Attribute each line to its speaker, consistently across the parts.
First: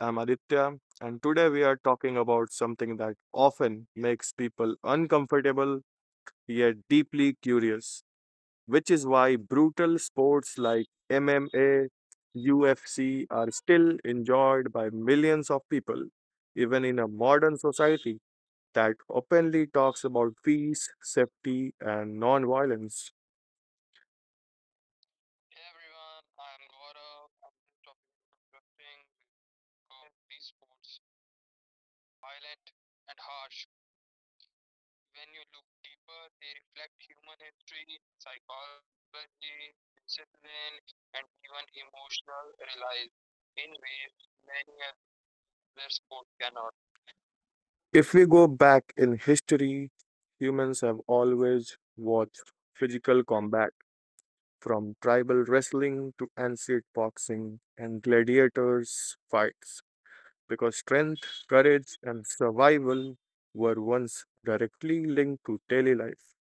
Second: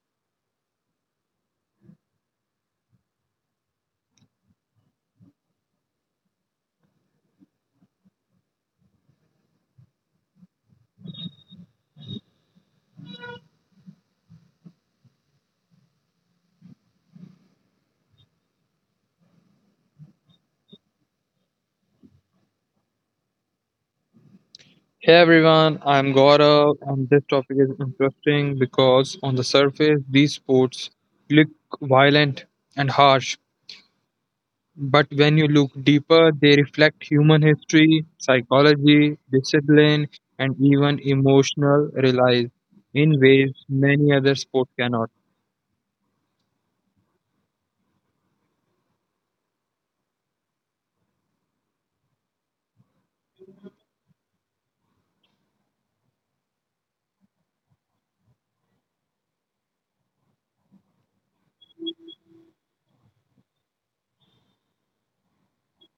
Speaker 1: I'm Aditya, and today we are talking about something that often makes people uncomfortable yet deeply curious, which is why brutal sports like MMA, UFC are still enjoyed by millions of people, even in a modern society that openly talks about peace, safety, and non violence.
Speaker 2: Hey everyone, I'm Gaurav, and this topic is interesting because on the surface, these sports look violent and harsh, but when you look deeper, they reflect human history, psychology, discipline, and even emotional reliance in ways many other sports cannot.
Speaker 1: If we go back in history, humans have always watched physical combat from tribal wrestling to ancient boxing and gladiators' fights, because strength, courage, and survival were once directly linked to daily life.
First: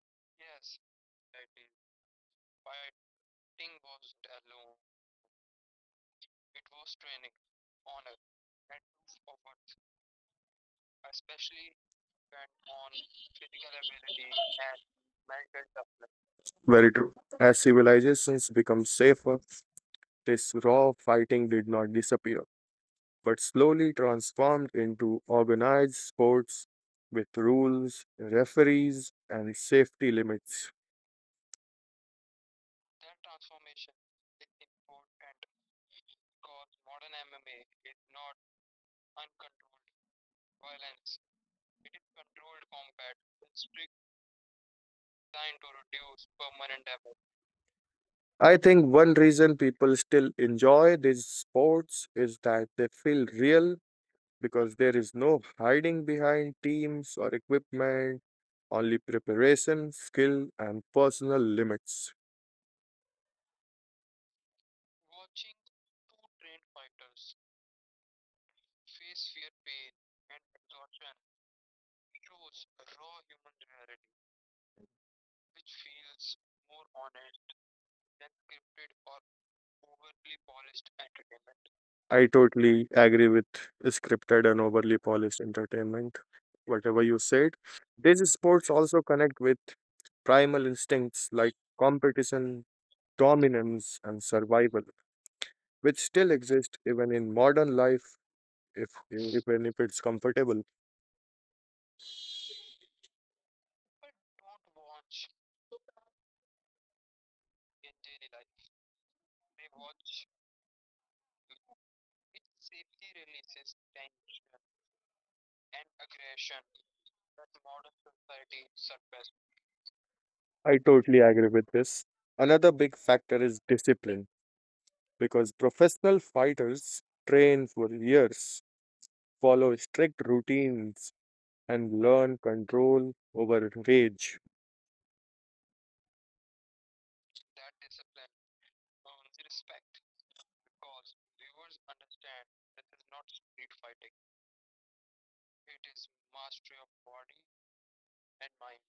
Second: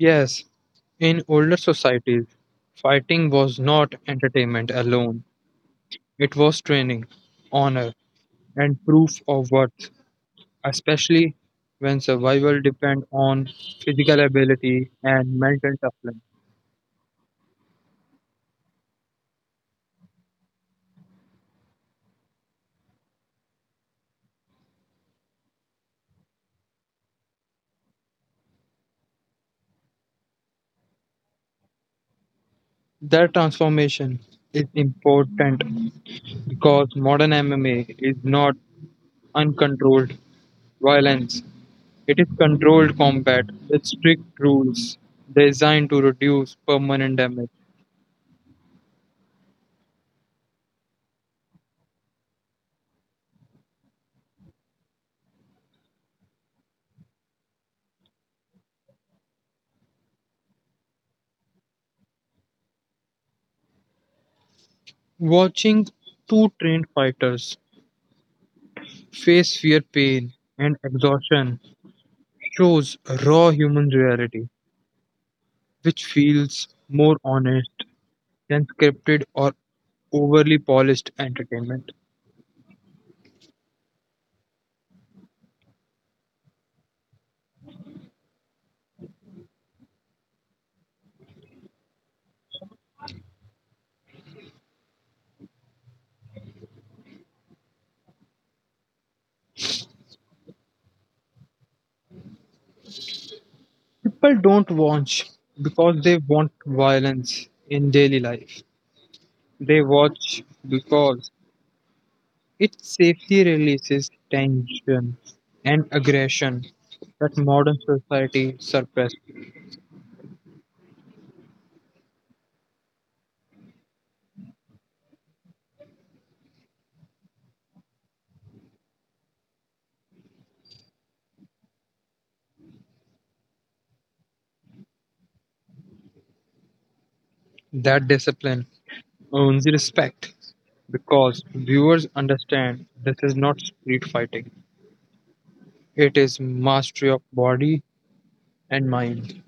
Speaker 2: Yes, in older societies, fighting was not entertainment alone, it was training, honor, and proof of worth, especially when survival depends on physical ability and mental toughness.
Speaker 1: Very true. As civilizations become safer, this raw fighting did not disappear, but slowly transformed into organized sports with rules, referees, and safety limits.
Speaker 2: That transformation is important because modern MMA is not uncontrolled violence. It is controlled combat with strict rules designed to reduce permanent damage.
Speaker 1: I think one reason people still enjoy these sports is that they feel real because there is no hiding behind teams or equipment, only preparation, skill, and personal limits.
Speaker 2: Watching two trained fighters face fear, pain, and exhaustion shows raw human reality, which feels more honest unscripted or overly polished entertainment.
Speaker 1: I totally agree with scripted and overly polished entertainment, whatever you said. These sports also connect with primal instincts like competition, dominance, and survival, which still exist even in modern life. If it's comfortable,
Speaker 2: People don't watch because they want violence in daily life. They watch because it safely releases tension and aggression that modern society suppresses.
Speaker 1: I totally agree with this. Another big factor is discipline because professional fighters train for years, follow strict routines, and learn control over rage.
Speaker 2: That discipline earns respect because viewers understand this is not street fighting, it is mastery of body and mind.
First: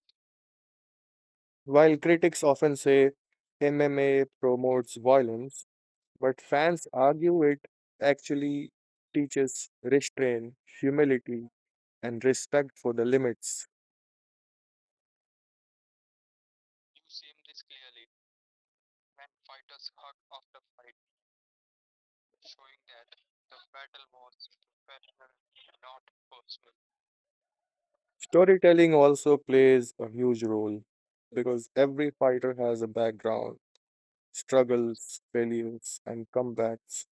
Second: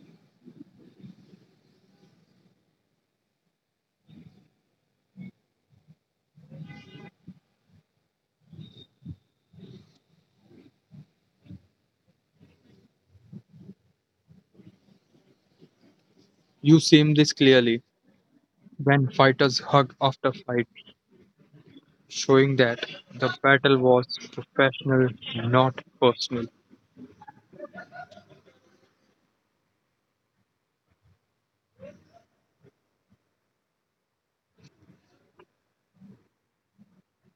Speaker 1: While critics often say MMA promotes violence, but fans argue it actually teaches restraint, humility, and respect for the limits.
Speaker 2: You seen this clearly when fighters hug after fight, showing that the battle was professional, not personal.
Speaker 1: Storytelling also plays a huge role because every fighter has a background, struggles, failures, and comebacks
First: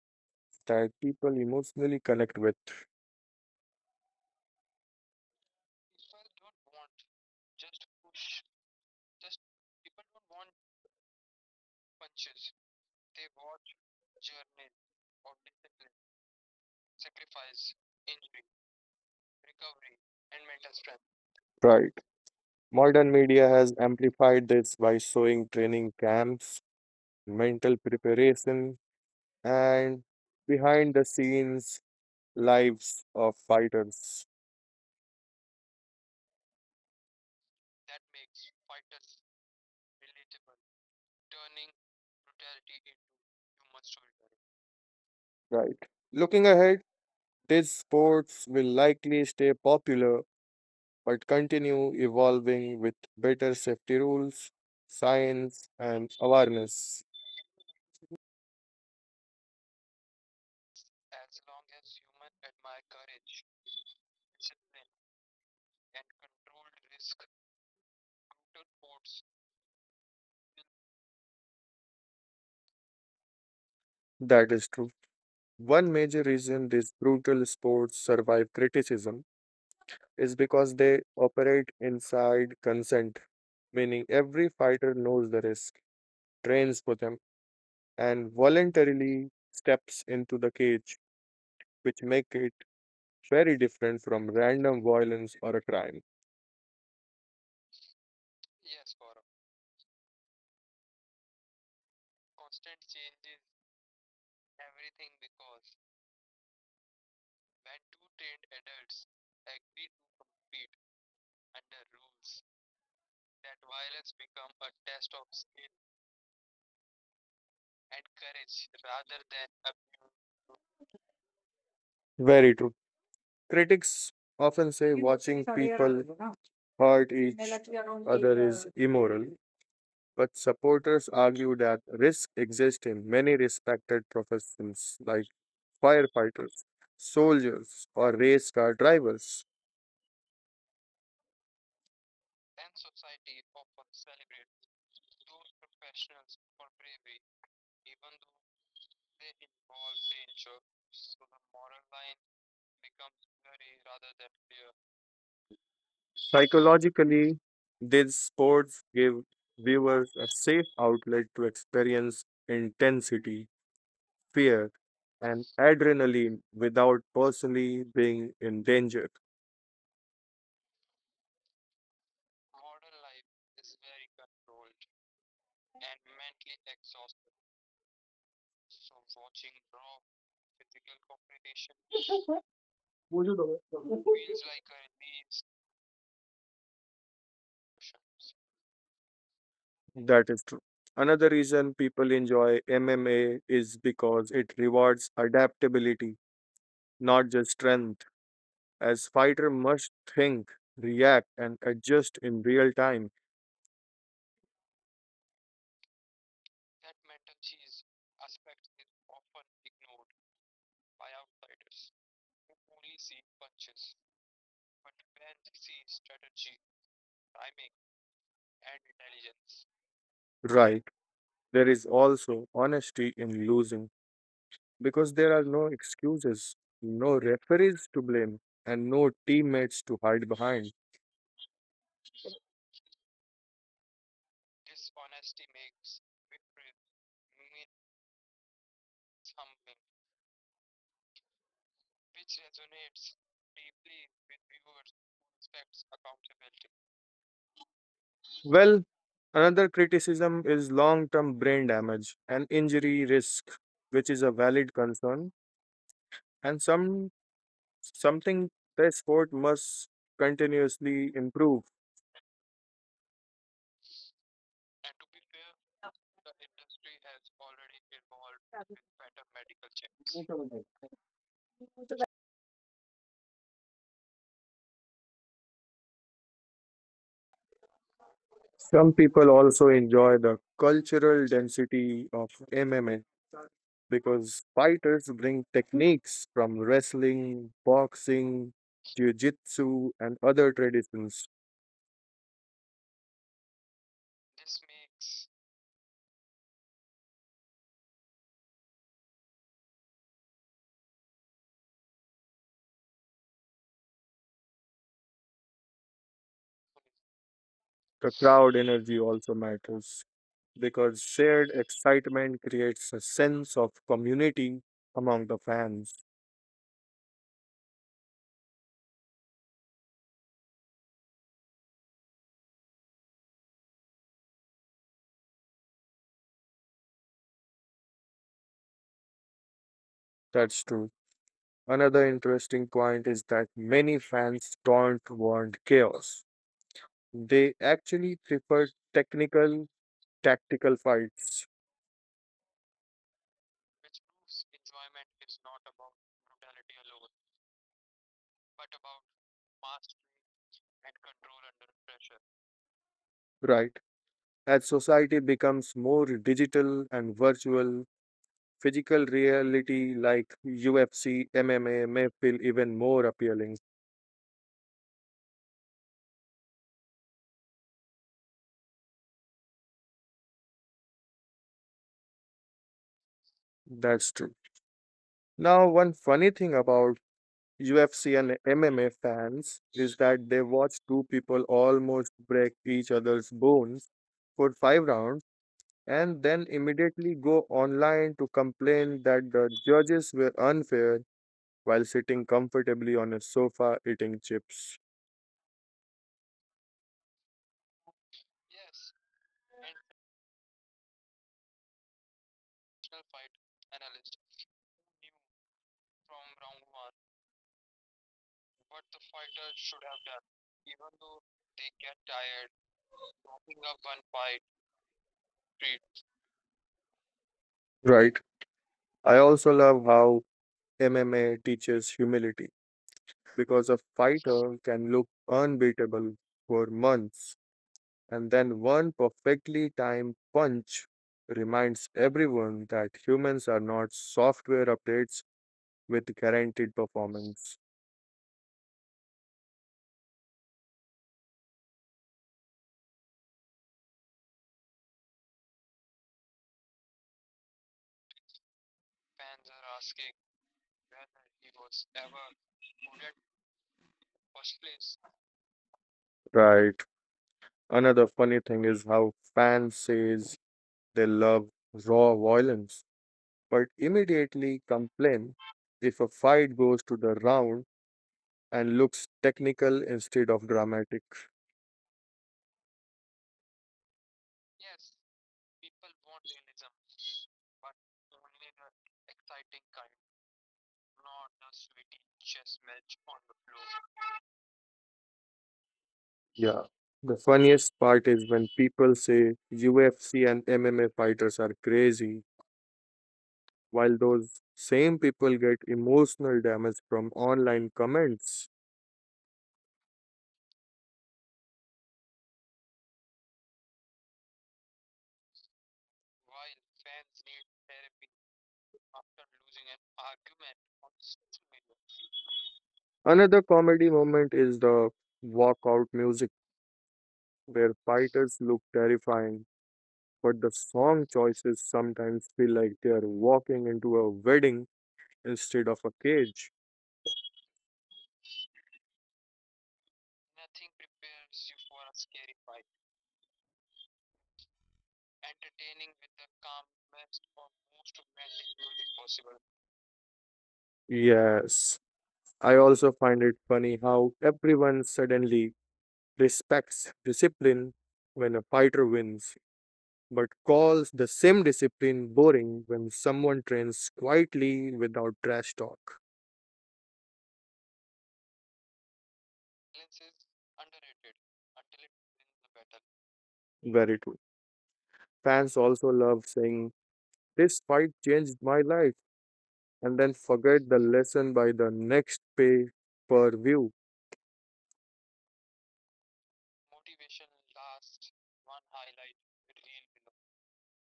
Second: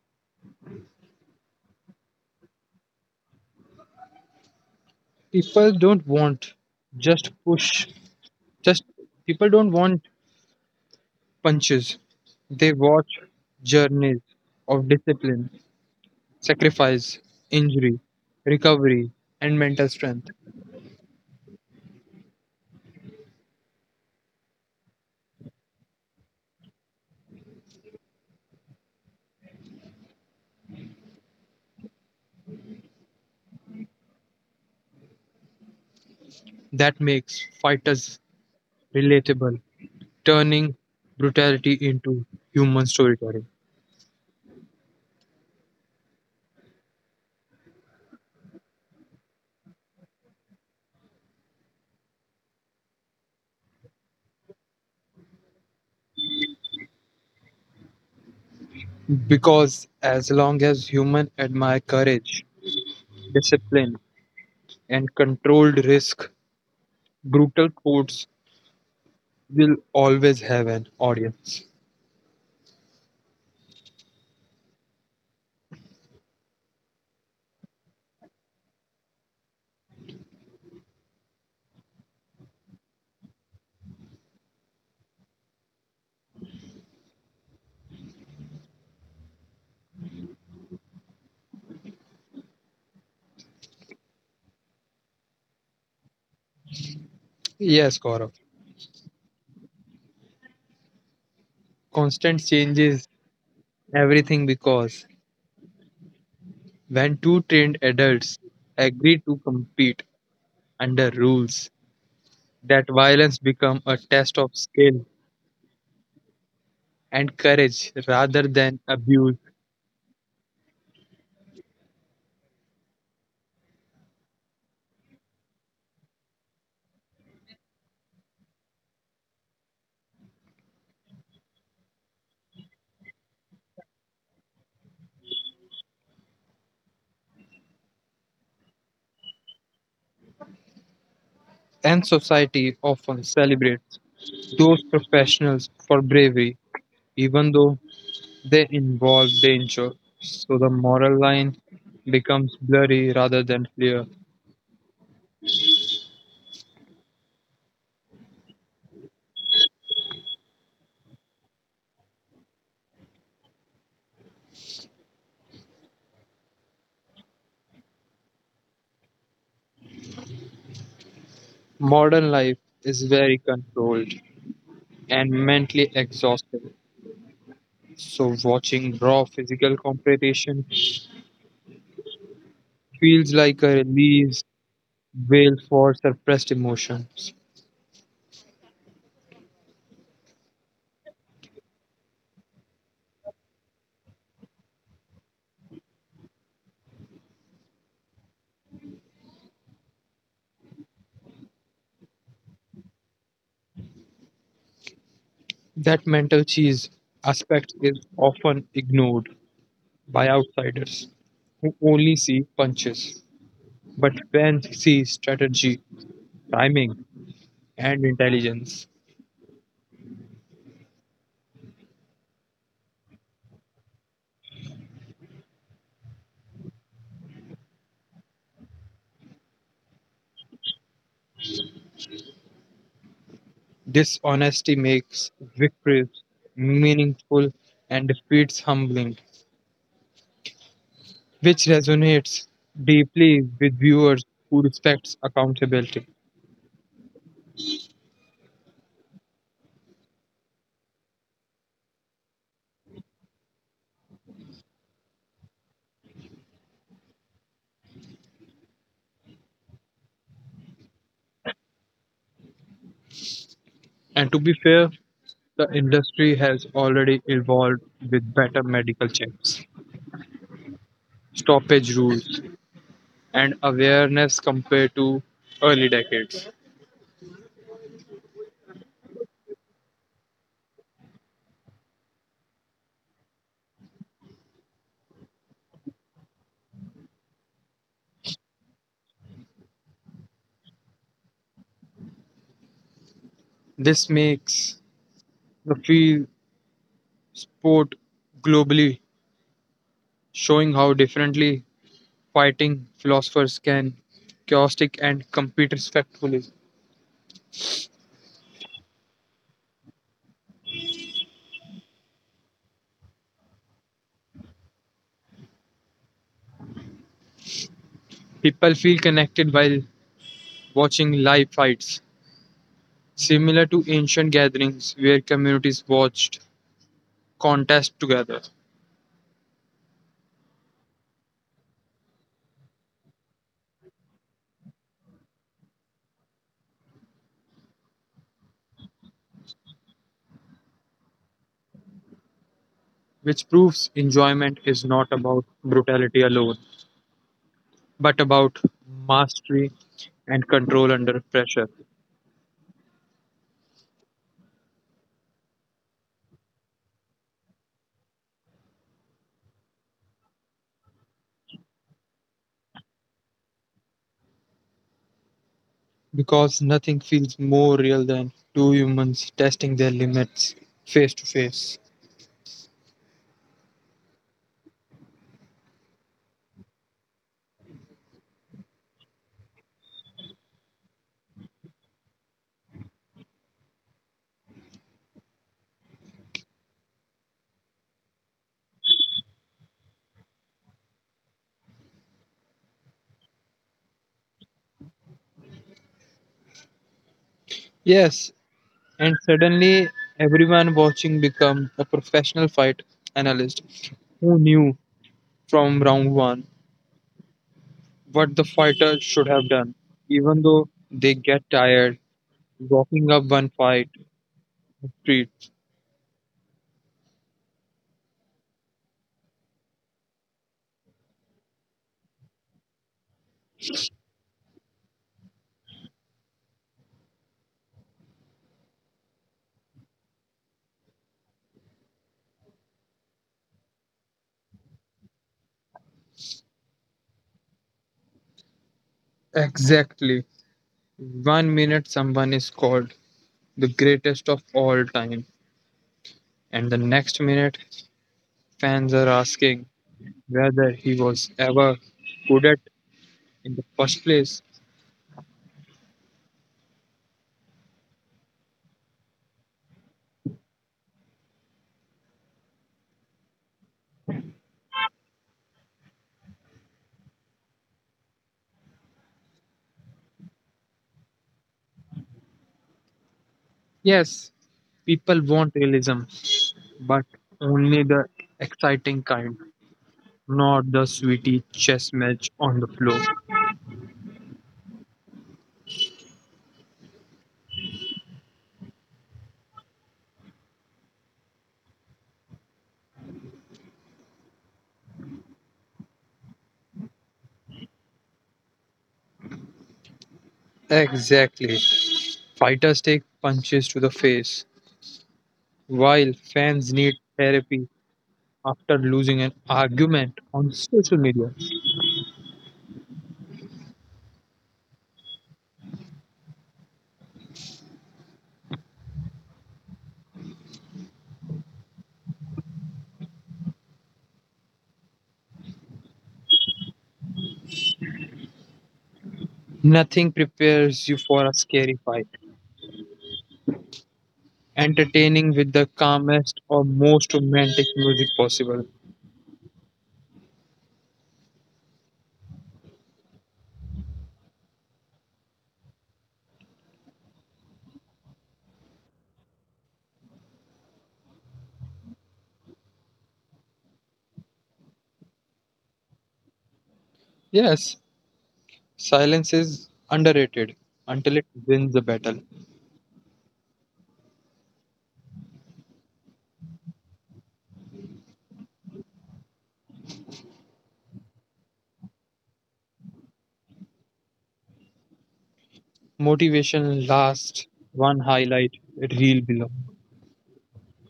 Speaker 1: that people emotionally connect with.
Speaker 2: People don't want just push, just people don't want punches. They watch journeys of discipline, sacrifice, injury, recovery, and mental strength.
Speaker 1: Right. Modern media has amplified this by showing training camps, mental preparation, and behind the scenes lives of fighters.
Speaker 2: That makes fighters relatable, turning brutality into human storytelling.
Speaker 1: Right. Looking ahead, these sports will likely stay popular but continue evolving with better safety rules, science, and awareness.
Speaker 2: Because as long as humans admire courage, discipline, and controlled risk, brutal codes will always have an audience.
Speaker 1: That is true. One major reason these brutal sports survive criticism is because they operate inside consent, meaning every fighter knows the risk, trains for them, and voluntarily steps into the cage, which make it very different from random violence or a crime.
Speaker 2: Yes, Gaurav. Constant changes everything because when two trained adults agree to compete under rules, that violence become a test of skill and courage rather than abuse.
Speaker 1: Very true. Critics often say watching people hurt each other is immoral, but supporters argue that risk exists in many respected professions like firefighters, soldiers, or race car drivers.
Speaker 2: And society often celebrates those professionals for bravery, even though they involve danger, so the moral line becomes blurry rather than clear.
Speaker 1: Psychologically, these sports give viewers a safe outlet to experience intensity, fear, and adrenaline without personally being in danger.
Speaker 2: Modern life is very controlled and mentally exhausting, so watching raw physical competition feels like a release veil for suppressed emotions.
Speaker 1: That is true. Another reason people enjoy MMA is because it rewards adaptability, not just strength, as fighter must think, react, and adjust in real time.
Speaker 2: That mental cheese aspect is often ignored by outsiders who only see punches, but fans see strategy, timing, and intelligence.
Speaker 1: Right. There is also honesty in losing because there are no excuses, no referees to blame, and no teammates to hide behind.
Speaker 2: Dishonesty makes victories meaningful and defeats humbling, which resonates deeply with viewers who respects accountability.
Speaker 1: Well, another criticism is long term brain damage and injury risk, which is a valid concern and something the sport must continuously improve.
Speaker 2: And to be fair, the industry has already evolved with better medical checks, stoppage rules, and awareness compared to early decades.
Speaker 1: Some people also enjoy the cultural density of MMA because fighters bring techniques from wrestling, boxing, jiu-jitsu, and other traditions.
Speaker 2: This makes the field sport globally, showing how differently fighting philosophers can chaotic and compete respectfully.
Speaker 1: The crowd energy also matters because shared excitement creates a sense of community among the fans.
Speaker 2: People feel connected while watching live fights, similar to ancient gatherings where communities watched contests together,
Speaker 1: That's true. Another interesting point is that many fans don't want chaos. They actually prefer technical, tactical fights,
Speaker 2: which proves enjoyment is not about brutality alone, but about mastery and control under pressure.
Speaker 1: right? As society becomes more digital and virtual, physical reality like UFC, MMA may feel even more appealing.
Speaker 2: Because nothing feels more real than two humans testing their limits face to face.
Speaker 1: That's true. Now, one funny thing about UFC and MMA fans is that they watch two people almost break each other's bones for five rounds and then immediately go online to complain that the judges were unfair while sitting comfortably on a sofa eating chips.
Speaker 2: Yes, and suddenly, everyone watching become a professional fight analyst who knew from round one what the fighter should have done, even though they get tired walking up one fight street.
Speaker 1: Right. I also love how MMA teaches humility because a fighter can look unbeatable for months and then one perfectly timed punch reminds everyone that humans are not software updates with guaranteed performance.
Speaker 2: Exactly. One minute, someone is called the greatest of all time, and the next minute, fans are asking whether he was ever good at in the first place.
Speaker 1: Right. Another funny thing is how fans says they love raw violence but immediately complain if a fight goes to the round and looks technical instead of dramatic.
Speaker 2: Yes, people want realism, but only the exciting kind, not the sweetie chess match on the floor.
Speaker 1: Yeah, the funniest part is when people say UFC and MMA fighters are crazy, while those same people get emotional damage from online comments.
Speaker 2: Exactly. Fighters take punches to the face, while fans need therapy after losing an argument on social media.
Speaker 1: Another comedy moment is the walkout music, where fighters look terrifying, but the song choices sometimes feel like they are walking into a wedding instead of a cage.
Speaker 2: Nothing prepares you for a scary fight. Entertaining with the calmest or most romantic music possible.
Speaker 1: Yes, I also find it funny how everyone suddenly respects discipline when a fighter wins, but calls the same discipline boring when someone trains quietly without trash talk.
Speaker 2: Yes, silence is underrated until it wins the battle.
Speaker 1: Very true. Fans also love saying, "This fight changed my life," and then forget the lesson by the next pay per view.
Speaker 2: Motivation lasts one highlight reel below.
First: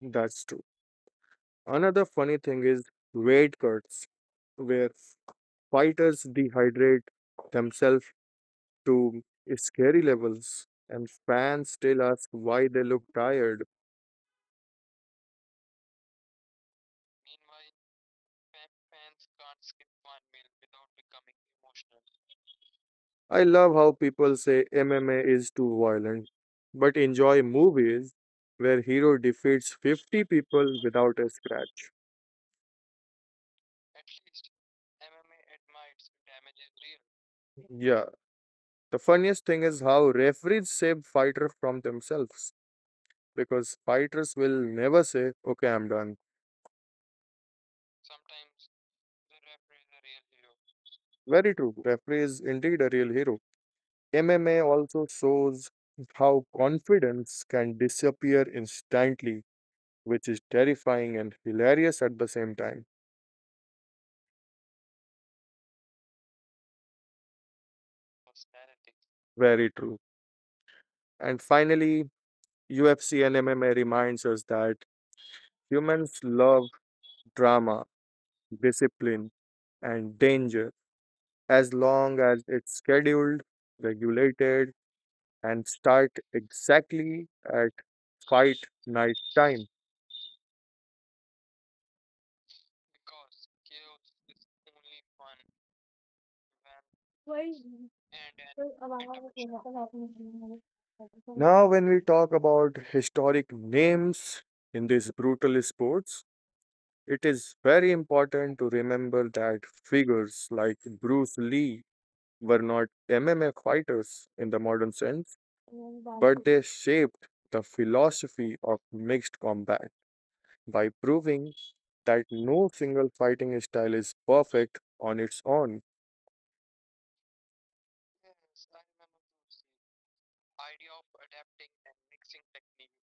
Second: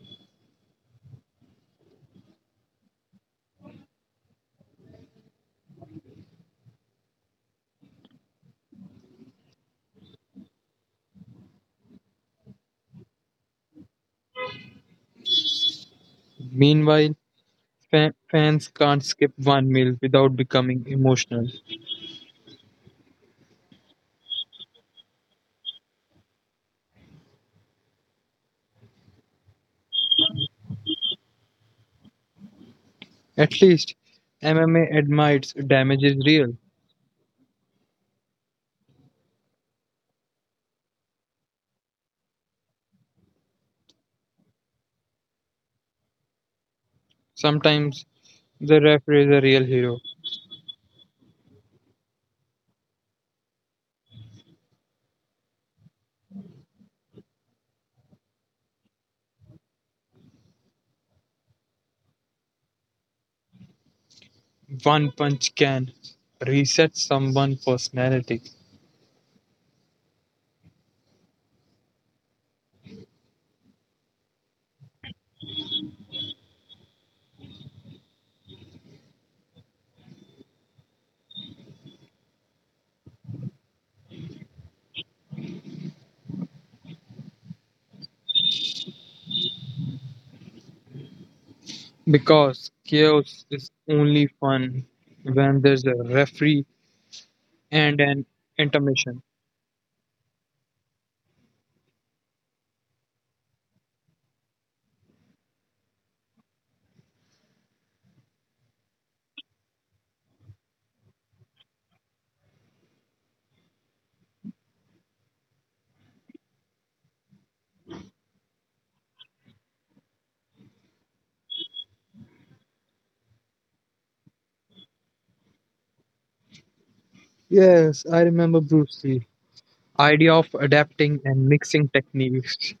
Speaker 1: That's true. Another funny thing is weight cuts, where fighters dehydrate themselves to scary levels, and fans still ask why they look tired.
Speaker 2: Meanwhile, fans can't skip one meal without becoming emotional.
Speaker 1: I love how people say MMA is too violent, but enjoy movies where hero defeats 50 people without a scratch.
Speaker 2: At least, MMA admits damage is real.
Speaker 1: Yeah, the funniest thing is how referees save fighter from themselves because fighters will never say, "Okay, I'm done."
Speaker 2: Sometimes the referee is a real hero.
Speaker 1: Very true. Referee is indeed a real hero. MMA also shows how confidence can disappear instantly, which is terrifying and hilarious at the same time.
Speaker 2: One punch can reset someone's personality
Speaker 1: Very true. And finally, UFC and MMA reminds us that humans love drama, discipline, and danger as long as it's scheduled, regulated, and start exactly at fight night time.
Speaker 2: because chaos is only fun when there's a referee and an intermission.
Speaker 1: Now, when we talk about historic names in these brutal sports, it is very important to remember that figures like Bruce Lee were not MMA fighters in the modern sense, but they shaped the philosophy of mixed combat by proving that no single fighting style is perfect on its own.
Speaker 2: Yes, I remember Bruce Lee. Idea of adapting and mixing techniques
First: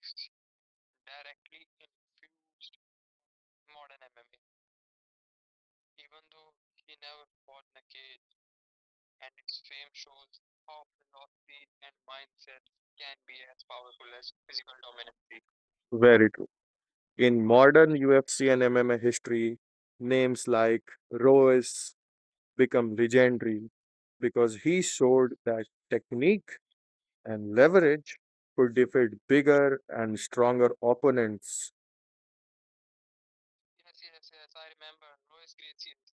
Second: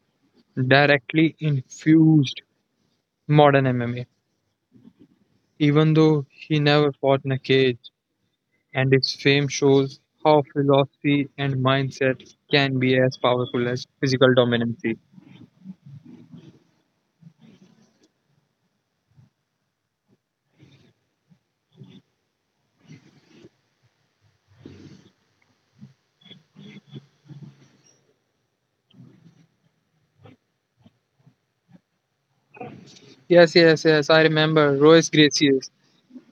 Speaker 2: directly infused modern MMA. Even though he never fought in a cage, and his fame shows how philosophy and mindset can be as powerful as physical dominance.
Speaker 1: Very true. In modern UFC and MMA history, names like Royce become legendary because he showed that technique and leverage could defeat bigger and stronger opponents.
Speaker 2: Yes, yes, yes. I remember Royce Gracie's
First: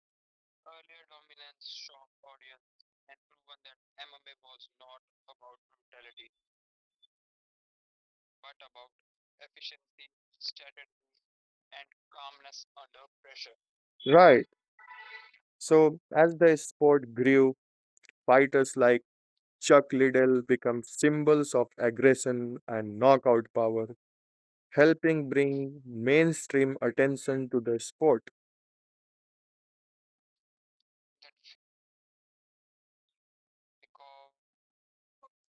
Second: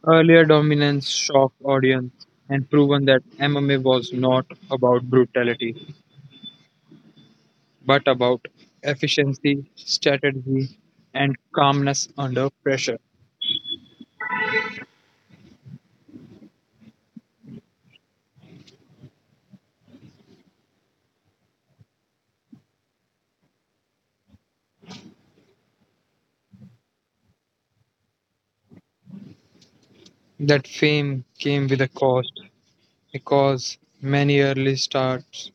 Speaker 2: earlier dominance shocked audience and proven that MMA was not about brutality, but about efficiency, strategy, and calmness under pressure.
Speaker 1: Right. So, as the sport grew, fighters like Chuck Liddell became symbols of aggression and knockout power, helping bring mainstream attention to the sport.
Speaker 2: That fame came with a cost because many early starts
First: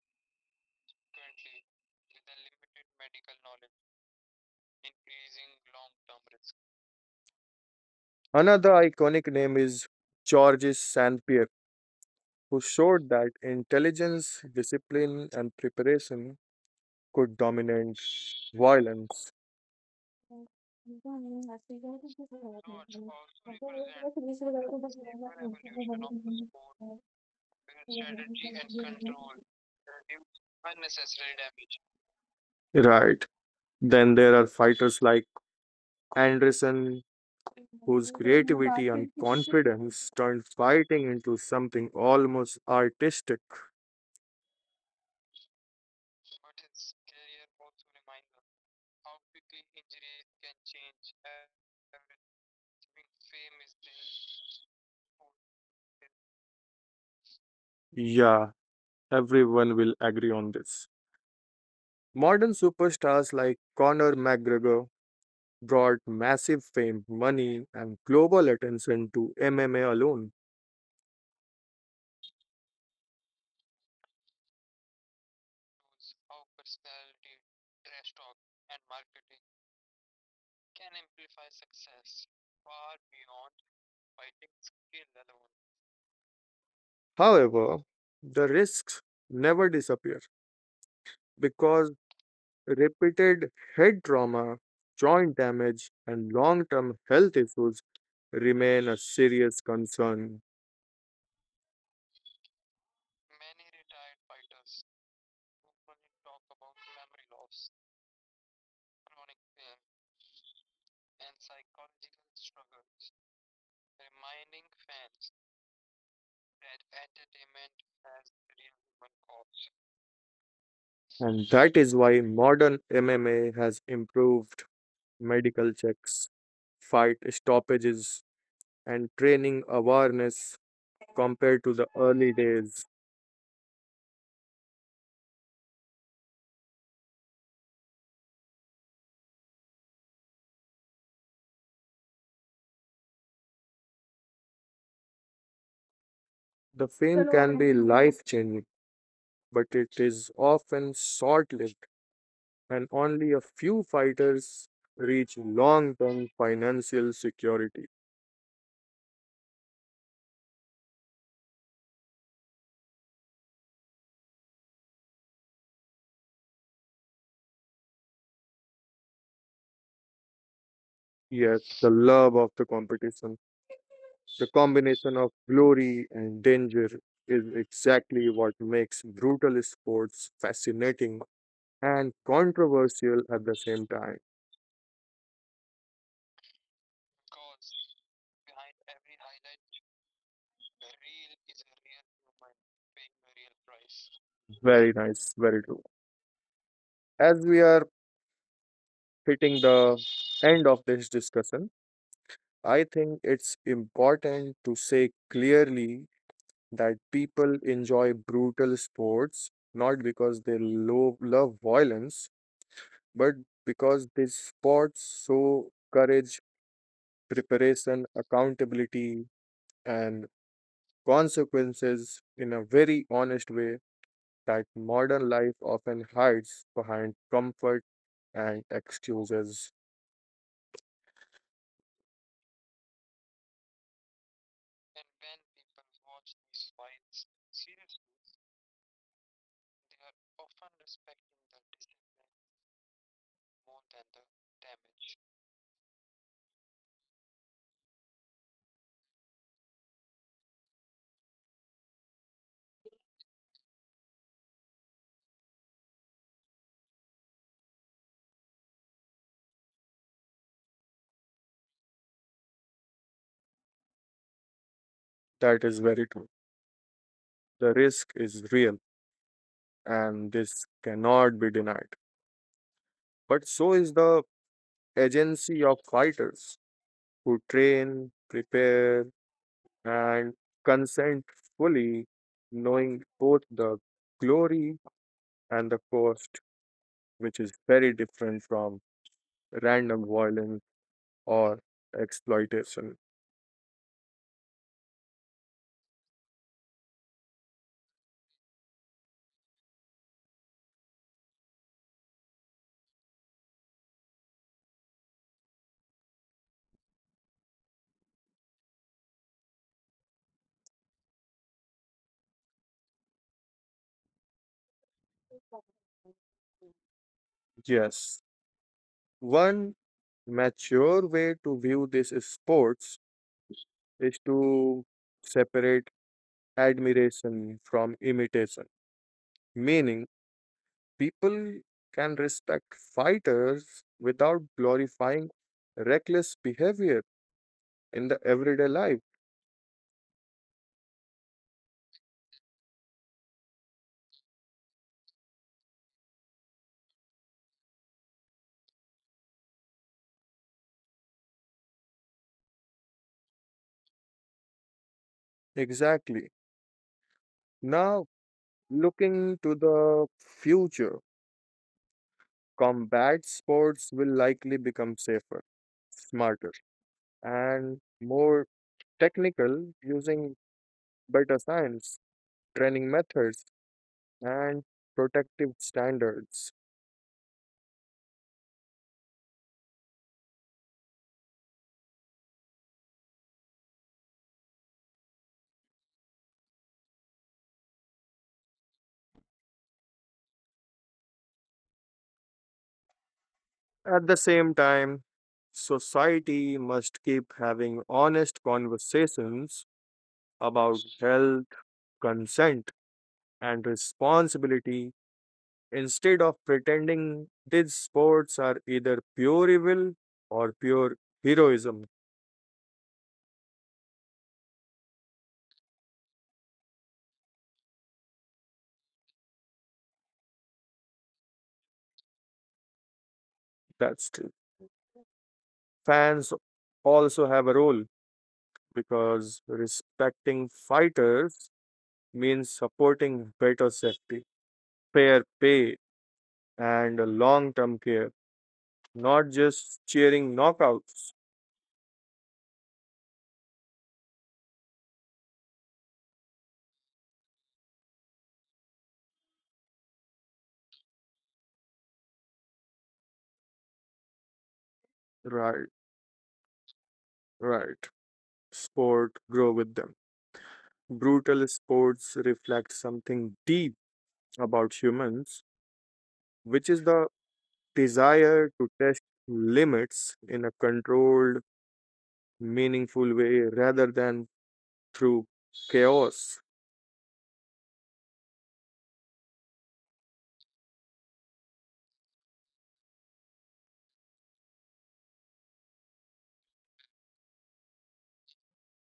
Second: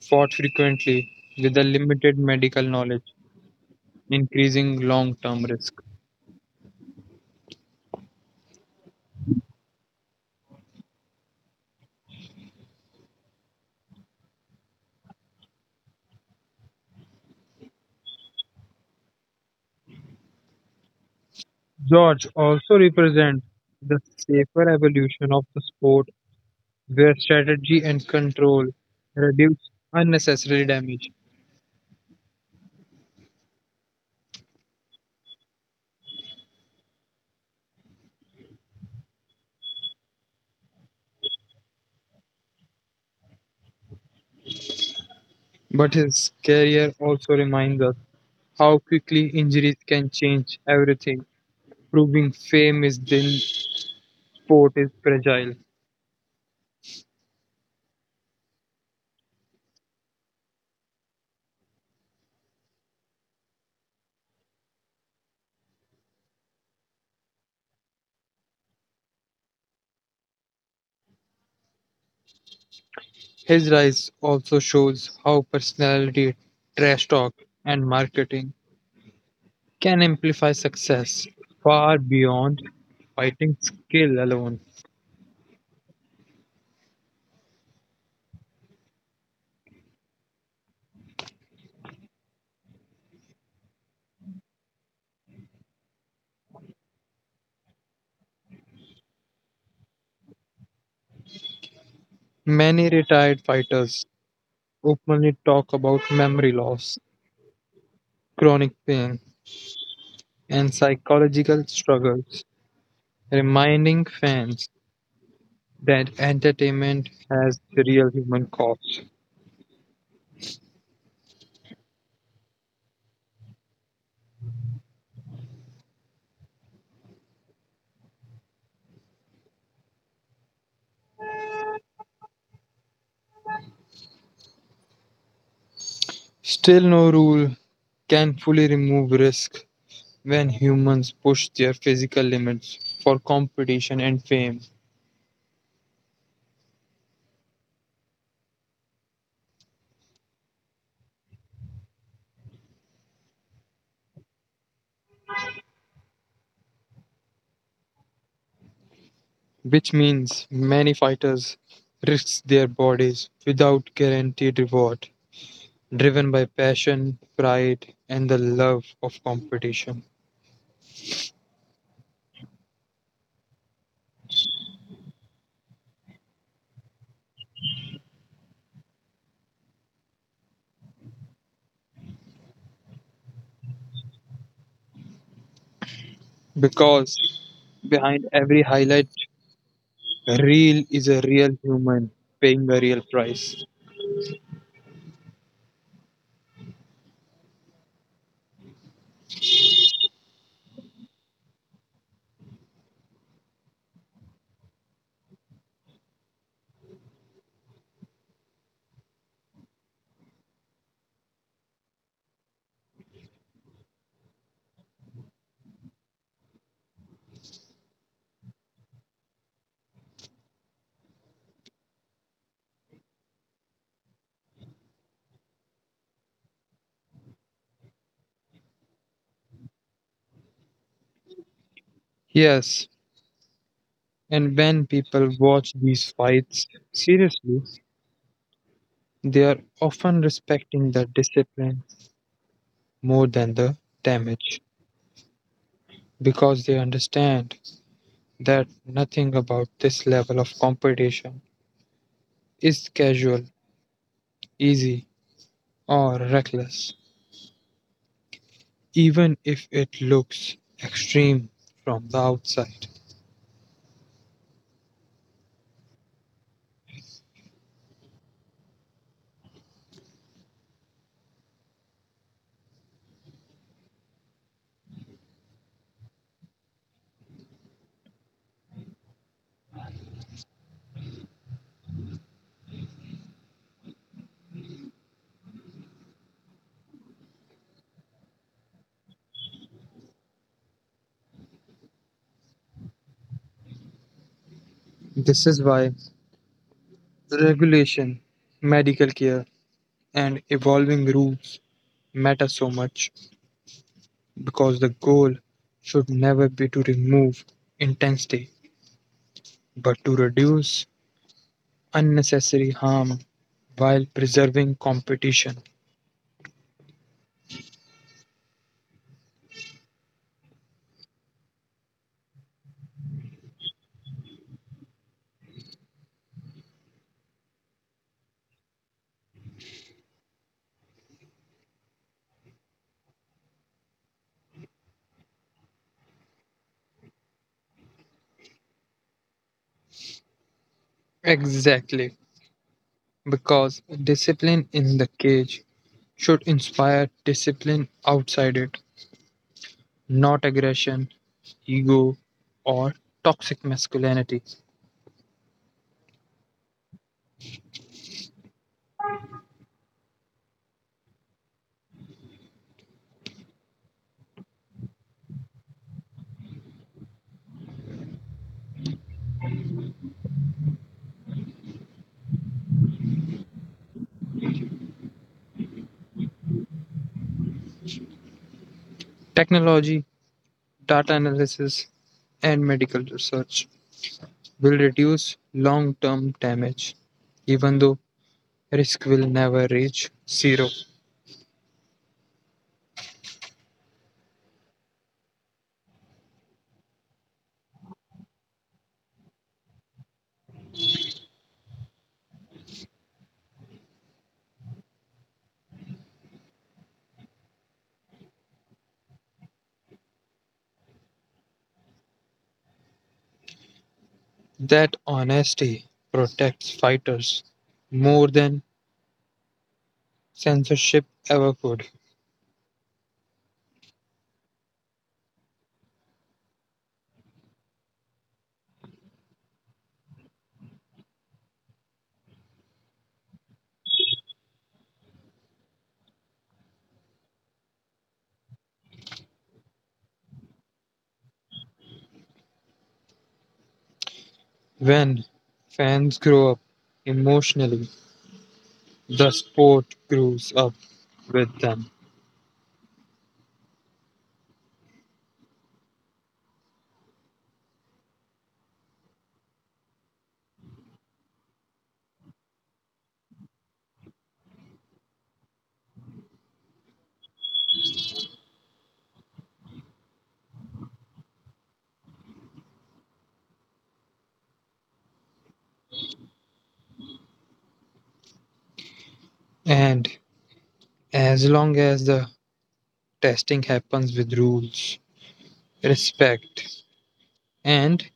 Speaker 2: fought frequently with a limited medical knowledge, increasing long term risk.
Speaker 1: Another iconic name is Georges St. Pierre, who showed that intelligence, discipline, and preparation could dominate violence.
Speaker 2: George also represents the safer evolution of the sport where strategy and control reduce unnecessary damage.
Speaker 1: Right. Then there are fighters like Anderson, whose creativity and confidence turned fighting into something almost artistic.
Speaker 2: But his career also reminds us how quickly injuries can change everything, proving fame is thin, sport is fragile.
Speaker 1: Yeah, everyone will agree on this. Modern superstars like Conor McGregor brought massive fame, money, and global attention to MMA alone.
Speaker 2: His rise also shows how personality, trash talk, and marketing can amplify success far beyond fighting skill alone.
Speaker 1: However, the risks never disappear because repeated head trauma, joint damage, and long term health issues remain a serious concern.
Speaker 2: Many retired fighters openly talk about memory loss, chronic pain, and psychological struggles, reminding fans that entertainment has real human costs.
Speaker 1: And that is why modern MMA has improved medical checks, fight stoppages, and training awareness compared to the early days.
Speaker 2: Still, no rule can fully remove risk when humans push their physical limits for competition and fame,
Speaker 1: The fame can be life changing, but it is often short lived, and only a few fighters reach long term financial security.
Speaker 2: which means many fighters risk their bodies without guaranteed reward, driven by passion, pride, and the love of competition.
Speaker 1: Yes, the love of the competition, the combination of glory and danger is exactly what makes brutal sports fascinating and controversial at the same time.
Speaker 2: Because behind every highlight reel is a real human paying a real price.
Speaker 1: Very nice, very true. As we are hitting the end of this discussion, I think it's important to say clearly that people enjoy brutal sports not because they love violence but because these sports show courage, preparation, accountability, and consequences in a very honest way that modern life often hides behind comfort and excuses.
Speaker 2: Yes, and when people watch these fights seriously, they are often respecting the discipline more than the damage because they understand that nothing about this level of competition is casual, easy, or reckless, even if it looks extreme from the outside.
Speaker 1: That is very true. The risk is real, and this cannot be denied. But so is the agency of fighters who train, prepare, and consent fully, knowing both the glory and the cost, which is very different from random violence or exploitation.
Speaker 2: This is why regulation, medical care, and evolving rules matter so much because the goal should never be to remove intensity but to reduce unnecessary harm while preserving competition.
Speaker 1: Yes, one mature way to view this is sports is to separate admiration from imitation, meaning people can respect fighters without glorifying reckless behavior in the everyday life.
Speaker 2: Exactly, because discipline in the cage should inspire discipline outside it, not aggression, ego, or toxic masculinity.
Speaker 1: Exactly. Now, looking to the future, combat sports will likely become safer, smarter, and more technical using better science, training methods, and protective standards.
Speaker 2: Technology, data analysis, and medical research will reduce long term damage, even though risk will never reach zero.
Speaker 1: At the same time, society must keep having honest conversations about health, consent, and responsibility instead of pretending these sports are either pure evil or pure heroism.
Speaker 2: That honesty protects fighters more than censorship ever could.
Speaker 1: That's true. Fans also have a role because respecting fighters means supporting better safety, fair pay, and long term care, not just cheering knockouts.
Speaker 2: When fans grow up emotionally, the sport grows up with them.
Speaker 1: Right, right. Sport grow with them. Brutal sports reflect something deep about humans, which is the desire to test limits in a controlled, meaningful way rather than through chaos.
Speaker 2: And as long as the testing happens with rules, respect, and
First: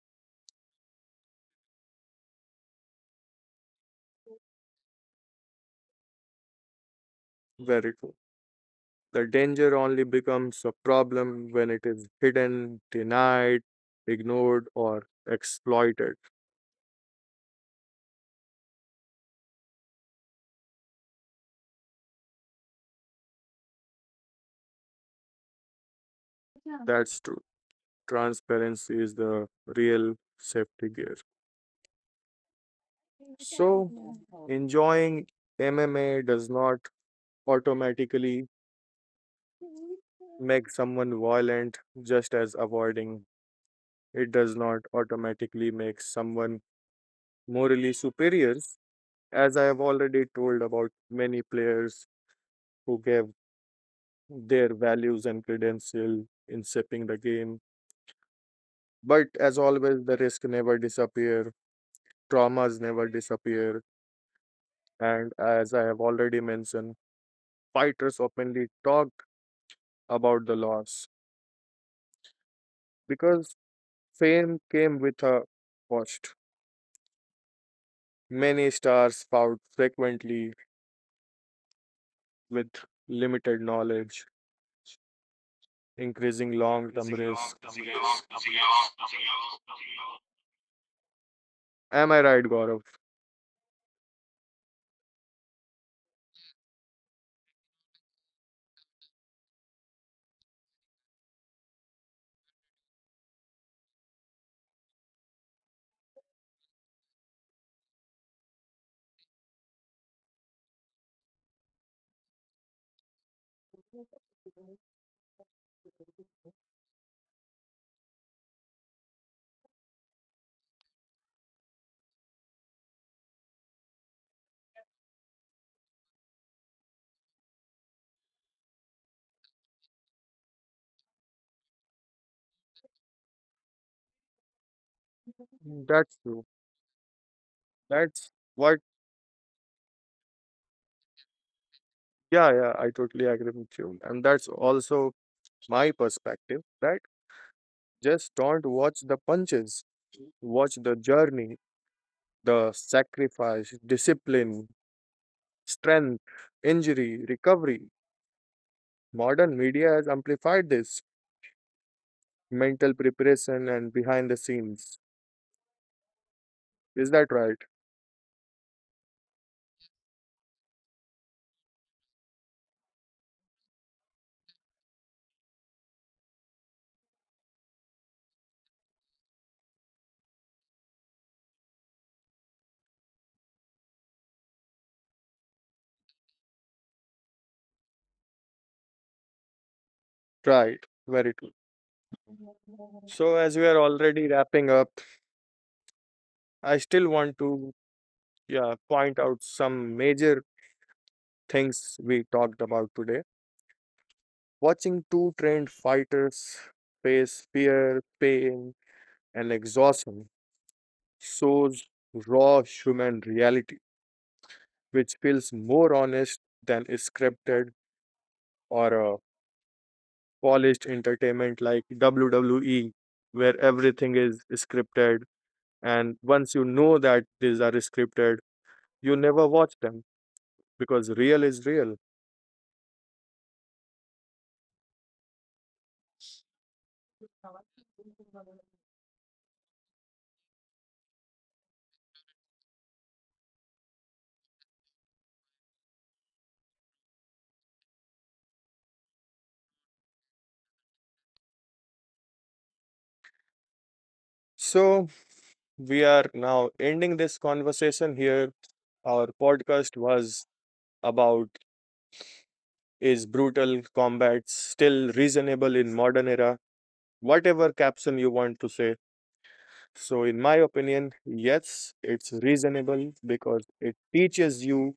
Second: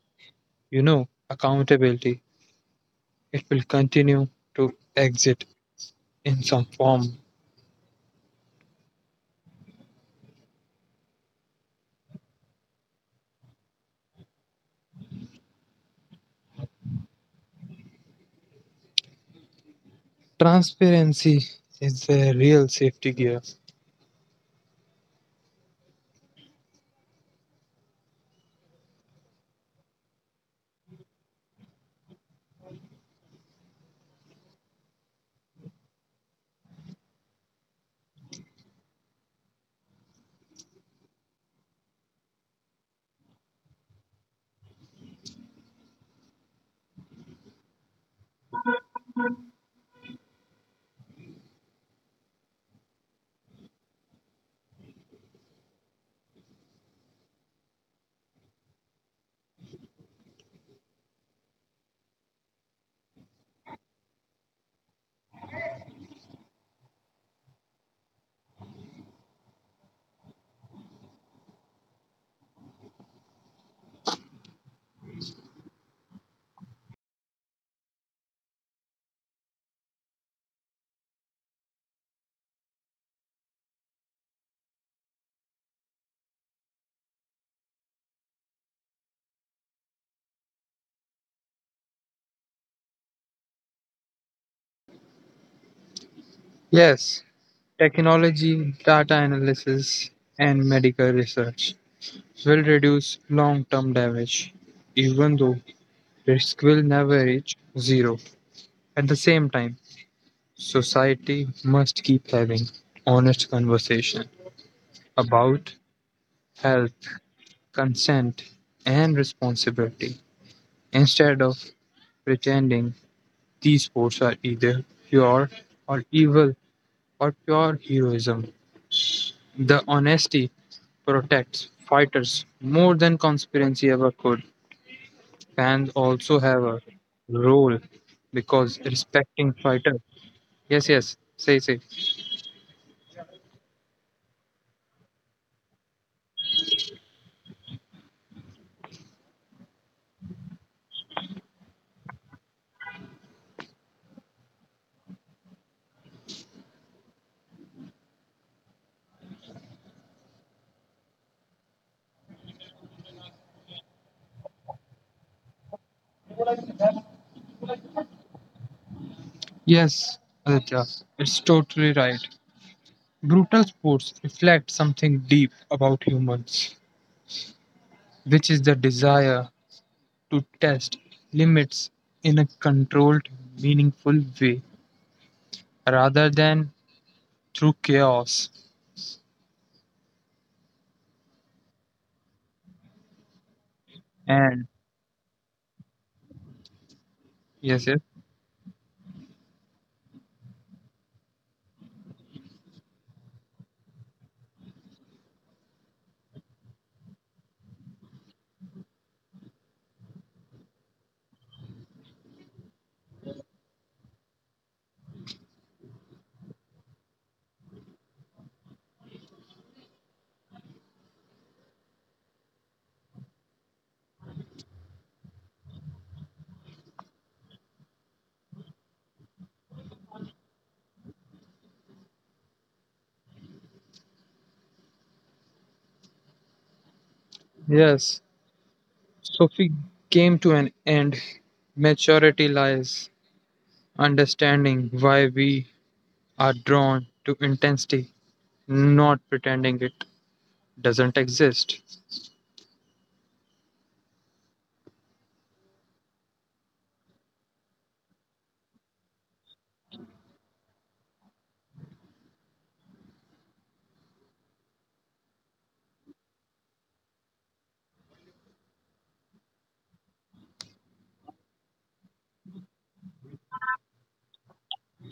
Speaker 2: accountability, it will continue to exit in some form.
Speaker 1: Very true. The danger only becomes a problem when it is hidden, denied, ignored, or exploited.
Speaker 2: Transparency is the real safety gear.
Speaker 1: That's true. Transparency is the real safety gear. So, enjoying MMA does not automatically make someone violent, just as avoiding it does not automatically make someone morally superior. As I have already told about many players who gave their values and credential in shaping the game. But as always, the risk never disappear, traumas never disappear, and as I have already mentioned, fighters openly talked about the loss because fame came with a cost. Many stars fought frequently with limited knowledge, increasing long-term risk. Am I right, Gaurav?
Speaker 2: Yes, technology, data analysis, and medical research will reduce long term damage, even though risk will never reach zero. At the same time, society must keep having honest conversation about health, consent, and responsibility instead of pretending these sports are either pure or evil or pure heroism. The honesty protects fighters more than conspiracy ever could. Fans
Speaker 1: That's
Speaker 2: also
Speaker 1: true.
Speaker 2: have a role
Speaker 1: That's
Speaker 2: because
Speaker 1: what.
Speaker 2: respecting fighters. Yes, yes, say, say.
Speaker 1: Yeah, yeah, I totally agree with you, and that's also my perspective that just don't watch the punches, watch the journey, the sacrifice, discipline, strength, injury, recovery. Modern media has amplified this mental preparation and behind the scenes. Is that right?
Speaker 2: Yes, Aditya, it's totally right. Brutal sports reflect something deep about humans, which is the desire to test limits in a controlled, meaningful way rather than through chaos.
Speaker 1: Right, very true. So, as we are already
Speaker 2: And
Speaker 1: wrapping up, I still want to
Speaker 2: yes, yes,
Speaker 1: yeah, point out some major things we talked about today. Watching two trained fighters face fear, pain, and exhaustion shows raw human reality, which feels more honest than a scripted or a polished entertainment like WWE, where everything is scripted. And once you know that these are scripted, you never watch them because real is real.
Speaker 2: yes, Sophie came to an end. Maturity lies understanding why we are drawn to intensity, not pretending it doesn't exist.
Speaker 1: So, we are now ending this conversation here. Our podcast was about, is brutal combat still reasonable in modern era? Whatever caption you want to say. So in my opinion, yes, it's reasonable because it teaches you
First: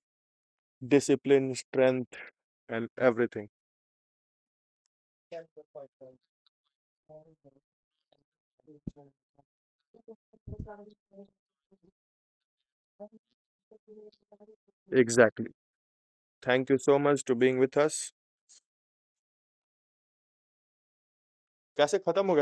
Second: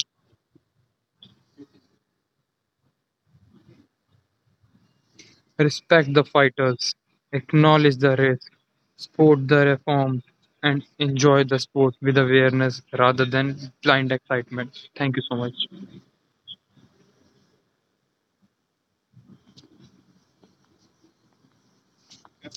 Speaker 1: discipline, strength and everything.
Speaker 2: Respect the fighters, acknowledge the risk, support the reform, and enjoy the sport with awareness rather than blind excitement. Thank you so much.
Speaker 1: Exactly. Thank you so much to being with us. कैसे खत्म हो गया